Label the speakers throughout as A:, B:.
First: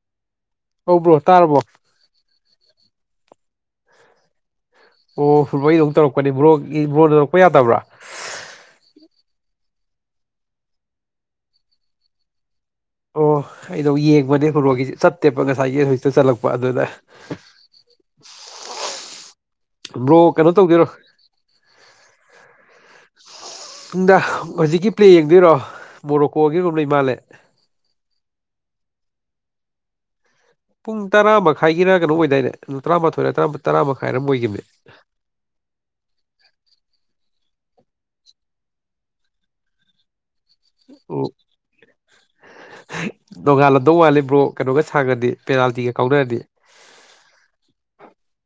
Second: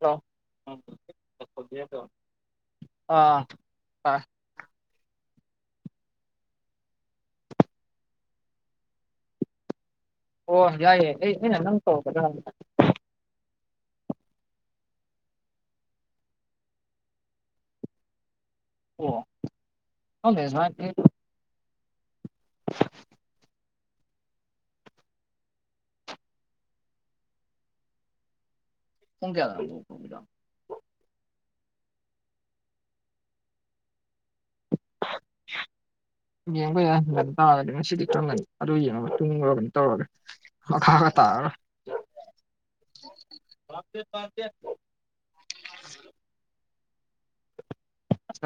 A: hello
B: ꯑꯧ bro ꯇꯥꯔꯕ꯭ꯔꯣ
A: ꯑꯥ ꯑ
B: ꯑꯣ ꯍꯕꯩꯗꯧ ꯇꯧꯔꯛꯄꯅꯤ ꯕ꯭ꯔꯣꯛꯒꯤ ꯕꯣꯔꯣꯗ ꯇꯧꯔꯛꯄ ꯌꯥꯗꯕ꯭ꯔꯥ
A: ꯑꯣ ꯌꯥꯏꯌꯦ ꯑꯩꯅ ꯅꯪ ꯇꯧꯔꯛꯀꯗꯕꯅꯤ
B: ꯑꯣ ꯑꯩꯗꯣ ꯌꯦꯡꯕꯅꯦ ꯕꯣꯔꯣꯒꯤ ꯆꯞꯠꯇꯦꯕ ꯉꯁꯥꯏꯒꯤ ꯍꯧꯖꯤꯛꯇ ꯆꯠꯂꯛꯄ ꯑꯗꯨꯗ
A: ꯑꯣ
B: ꯕ꯭ꯔꯣ
A: ꯈꯪꯗꯦ
B: ꯀꯩꯅꯣ ꯇꯧꯗꯦꯔꯣ
A: ꯉꯁꯥꯏ
B: ꯅꯨꯡꯗ ꯍꯧꯖꯤꯛꯀꯤ ꯄ꯭ꯂꯦ ꯌꯦꯡꯗꯣꯏꯔꯣ ꯃꯣꯔꯣꯀꯣꯒꯤꯒꯨꯝꯕ ꯂꯩ ꯃꯥꯜꯂꯦ
A: ꯄꯨꯡ ꯀꯌꯥꯗ ꯍꯧꯖꯤꯛ ꯀꯤꯗꯣ
B: ꯄꯨꯡ ꯇꯔꯥ ꯃꯈꯥꯏꯒꯤꯅ ꯀꯩꯅꯣ ꯑꯣꯏꯗꯥꯏꯅꯦ ꯅ ꯇꯔꯥꯃꯥꯊꯣꯏ ꯇꯔꯥ ꯃꯈꯥꯏꯔ ꯑꯃꯝ ꯑꯣꯏꯈꯤꯕꯅꯦ
A: ꯌꯦꯡꯕ ꯌꯥꯏ ꯇꯥꯒꯗꯤ ꯉ ꯁꯤꯗꯤ ꯈꯪꯒꯅꯤ ꯑꯗꯨ ꯌꯦꯡꯉꯒ ꯇꯨꯡꯉꯨꯔꯒꯅꯤ ꯇꯧꯔꯒꯦ ꯃꯈꯥꯒ
B: ꯑꯣ
A: ꯇꯥꯔꯔꯣꯢ
B: ꯅꯣꯡꯉꯥꯜꯂꯝꯗꯧ ꯋꯥꯜꯂꯤꯕ꯭ꯔꯣ ꯀꯩꯅꯣꯒ ꯁꯥꯡꯉ꯭ꯔꯗꯤ ꯄꯦꯅꯥꯜꯇꯤꯒ ꯀꯥꯎꯅꯔꯗꯤ
A: [unintelligible]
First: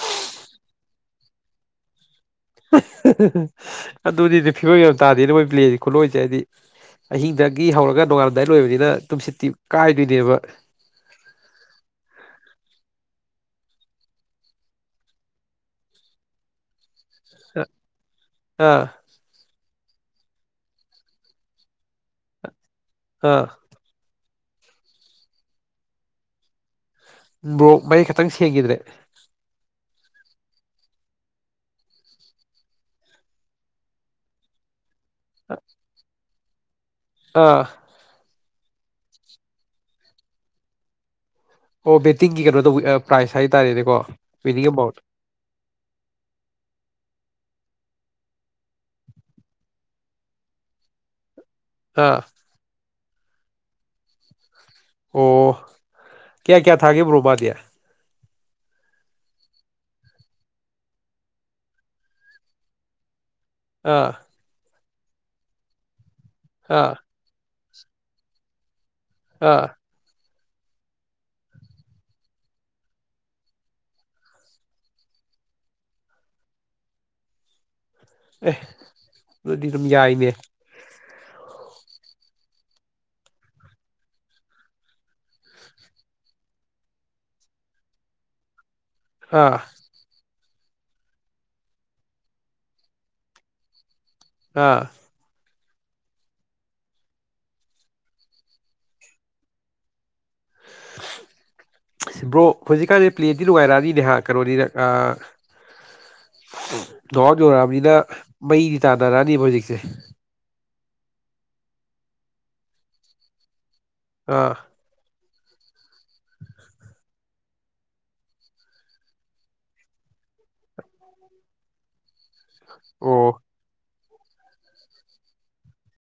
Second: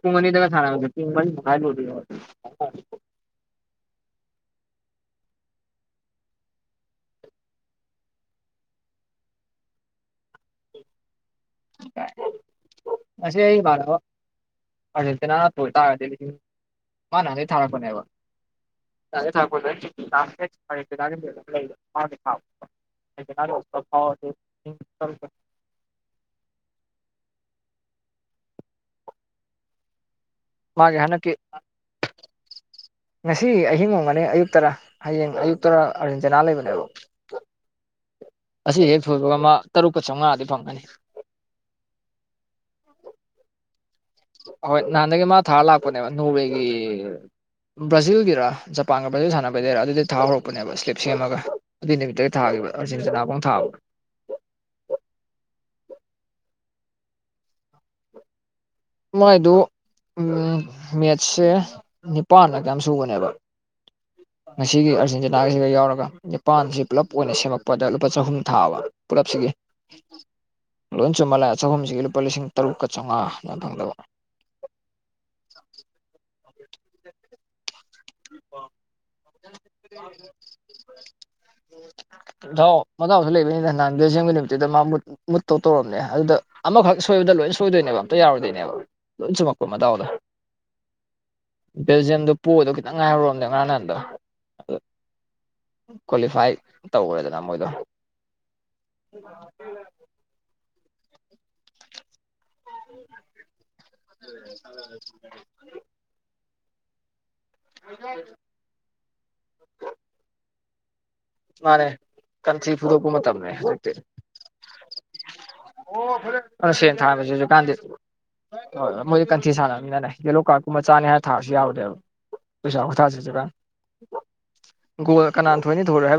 A: ꯄꯨꯡ ꯑꯅꯤꯗꯒ ꯁꯥꯟꯅꯕꯗꯣ ꯄꯨꯡ ꯃꯔꯤꯃꯈꯥꯢꯗ ꯂꯣꯢꯗꯣꯢꯅꯦꯕ
B: ꯑꯗꯨꯅꯤꯅꯦ ꯐꯤꯕꯝ ꯌꯥꯝ ꯇꯥꯗꯦꯅꯦ ꯃꯣꯏ ꯄ꯭ꯂꯦꯁꯤ ꯈꯨꯂꯣꯏꯁꯦ ꯍꯥꯏꯗꯤ ꯑꯍꯤꯡꯗꯒꯤ ꯍꯧꯔꯒ ꯅꯣꯡꯉꯥꯜꯂꯝꯗꯥꯏ ꯂꯣꯏꯕꯅꯤꯅ ꯇꯨꯝꯁꯤꯠꯇꯤ ꯀꯥꯏꯗꯣꯏꯅꯦꯕ
A: ꯑꯁꯤꯁꯦ ꯑꯩ ꯑꯔꯛꯇꯅꯥ ꯄꯣ ꯇꯒꯗ ꯃꯥ ꯅ ꯍꯧꯖꯤꯛ ꯊꯥꯔꯛꯄꯅꯦꯕ
B: ꯑꯥ ꯑꯥ
A: [unintelligible] [unintelligible]
B: ꯕ꯭ꯔꯣ ꯃꯌꯦꯛ ꯈꯤꯇꯪ ꯁꯦꯡꯈꯤꯗ꯭ꯔꯦ
A: ꯃꯥꯒꯤ ꯍꯟꯗꯛꯀꯤ ꯉꯁꯤ ꯑꯍꯤꯡ ꯉꯣꯡꯒꯅꯤ ꯑꯌꯨꯛ ꯇꯔꯥ ꯍꯌꯦꯡ ꯑꯌꯨꯛꯇ ꯑꯔꯖꯦꯟꯇꯤꯅꯥ ꯂꯩꯕꯅꯦꯕ
B: ꯑꯥ
A: ꯑꯁꯤ ꯍꯦꯛ ꯐꯣꯏꯕꯒ ꯑꯃ ꯇꯔꯨꯛꯀ ꯆꯥꯝꯉꯥꯗꯤ ꯐꯪꯒꯅꯤ
B: ꯑꯣ ꯕꯦꯠꯇꯤꯡꯒꯤ ꯀꯩꯅꯣ ꯇꯧꯕ ꯄ꯭ꯔꯥꯏꯖ ꯍꯥꯏꯇꯥꯔꯦꯅꯦꯀꯣ ꯋꯤꯅꯤꯡ
A: ꯍꯣꯏ
B: ꯑꯦꯃꯥꯎꯟ
A: ꯅꯍꯥꯟꯗꯒꯤ ꯃꯥ ꯊꯥꯔ ꯂꯥꯛꯄꯅꯦꯕ ꯅꯣꯋꯦꯒꯤ ꯕ꯭ꯔꯥꯖꯤꯜꯒꯤꯔ ꯖꯄꯥꯟꯒ ꯕ꯭ꯔꯥꯖꯤꯜ ꯁꯥꯟꯅꯕꯩꯗꯩꯔ ꯑꯗꯨꯗꯤ ꯊꯥ ꯍꯧꯔꯛꯄꯅꯦꯕ ꯁ꯭ꯂꯤꯞ ꯁꯦꯝꯃꯒ ꯑꯗꯨꯏ
B: ꯑꯥ
A: ꯅꯨꯃꯤꯠꯇꯒꯤ ꯊꯥꯈꯤꯕꯕ ꯑꯔꯖꯦꯟꯇꯤꯅꯥꯐꯥꯎ ꯊꯥꯕ꯭ꯔꯣ
B: ꯑꯣ ꯀꯌꯥ ꯀꯌꯥ ꯊꯥꯒꯦ ꯕ꯭ꯔꯣ ꯃꯥꯗꯤ
A: ꯃꯥꯏꯗꯨ ꯎꯝ ꯅꯦꯠꯁꯦ ꯅꯤꯄꯥꯟꯂ ꯀꯌꯥꯝ ꯁꯨꯕꯅꯦꯕ
B: ꯑꯥ
A: ꯉꯁꯤꯒꯤ ꯑꯥꯔꯖꯦꯟꯇꯤꯅꯥꯒꯤꯁꯤꯒ ꯌꯥꯎꯔꯒ ꯅꯤꯄꯥꯟꯁꯤ ꯄꯨꯂꯞ ꯑꯣꯏꯅ ꯁꯦꯝꯃꯛꯄꯗ ꯂꯨꯄꯥ ꯆꯍꯨꯝ ꯊꯥꯕ ꯄꯨꯂꯞꯁꯤꯒꯤ
B: ꯑꯥ
A: ꯂꯣꯏ ꯆꯨꯝꯃꯜꯂꯦ ꯆꯒꯨꯝꯁꯤꯒꯤ ꯂꯨꯄꯥ ꯂꯤꯁꯤꯡ ꯇꯔꯨꯛꯀ ꯆꯥꯝꯃꯉꯥ ꯌꯥꯝ ꯐꯪꯗꯕ
B: ꯑꯦ ꯑꯗꯨꯗꯤ ꯑꯗꯨꯝ ꯌꯥꯏꯅꯦ
A: [unintelligible]
B: [unintelligible]
A: ꯥꯍꯂꯣ ꯃꯗꯥꯎꯁꯨ ꯂꯩꯕꯅꯤꯅ ꯅꯍꯥꯟ ꯕꯦꯜꯖꯤꯌꯝ ꯅꯨꯃꯤꯠꯇꯨꯗ ꯃꯥ ꯃꯨꯠ ꯃꯨꯠꯇꯧ ꯇꯧꯔꯕꯅꯦ ꯑꯗꯨꯗ ꯑꯃꯈꯛ ꯁꯣꯏꯕꯗ ꯂꯣꯏ ꯁꯣꯏꯗꯣꯏꯅꯦꯕ ꯑꯝꯇ ꯌꯥꯔꯣꯏꯗꯣꯏꯅꯦꯕ ꯑꯗꯨꯝ
B: ꯑꯥ
A: ꯆꯨꯝꯃꯛꯄꯣ ꯃꯗꯥꯎꯗꯣ ꯕꯦꯜꯖꯤꯌꯝ ꯗꯣ ꯄꯣꯗꯧ ꯈꯤ ꯅꯪ ꯉꯥꯍꯧꯔꯕꯅꯦ ꯉꯔꯥꯡ ꯅꯍꯥꯟꯗꯣ ꯑꯗꯨ
B: ꯑꯥ
A: ꯀ꯭ꯋꯥꯂꯤꯐꯥꯏ ꯇꯧꯔꯦꯗꯅ ꯃꯣꯏꯗꯣ [unintelligible]
B: [unintelligible] ꯕ꯭ꯔꯣ ꯍꯧꯖꯤꯛꯀꯥꯟꯗꯤ ꯄ꯭ꯂꯦꯗꯤ ꯅꯨꯡꯉꯥꯏꯔꯛꯑꯅꯤꯅꯦꯍ ꯀꯩꯅꯣꯅꯤꯅ ꯑ ꯔꯥꯛ ꯌꯧꯔꯛꯑꯕꯅꯤꯅ ꯃꯩꯗꯤ ꯇꯥꯟꯅꯔꯛꯅꯦꯕ ꯍꯧꯖꯤꯛꯁꯦ
A: ꯃꯅꯦ ꯀꯟꯁꯤ ꯐꯨꯗꯣꯛꯄ ꯃꯇꯝꯅꯦ ꯍꯧꯖꯤꯛꯇꯤ
B: ꯑꯥ
A: ꯑꯣ ꯐꯔꯦ ꯁꯦ ꯊꯥꯅꯕꯁꯤꯁꯨ ꯀꯥꯟꯅꯗꯦ ꯍꯣꯏ ꯍꯣꯏ ꯃꯣꯏꯗꯤ ꯀꯟꯊꯤ ꯁꯥꯟꯅꯕꯅꯤꯅꯅꯦ ꯌꯦꯂꯣ ꯀꯥꯔꯠꯀꯨꯝꯕ ꯆꯥꯅꯤ ꯍꯥꯏꯅ ꯊꯥꯔꯁꯨ ꯌꯥꯎꯕꯅꯦꯕ ꯄꯩꯁꯥ ꯈꯨꯊꯥꯁꯤ
B: ꯑꯣ
A: ꯍꯧꯖꯤꯛꯀꯥꯟ ꯒꯣꯜ ꯀꯅꯥꯅ ꯊꯣꯏꯅꯤ ꯊꯣꯔꯣꯢ ꯍꯥꯏ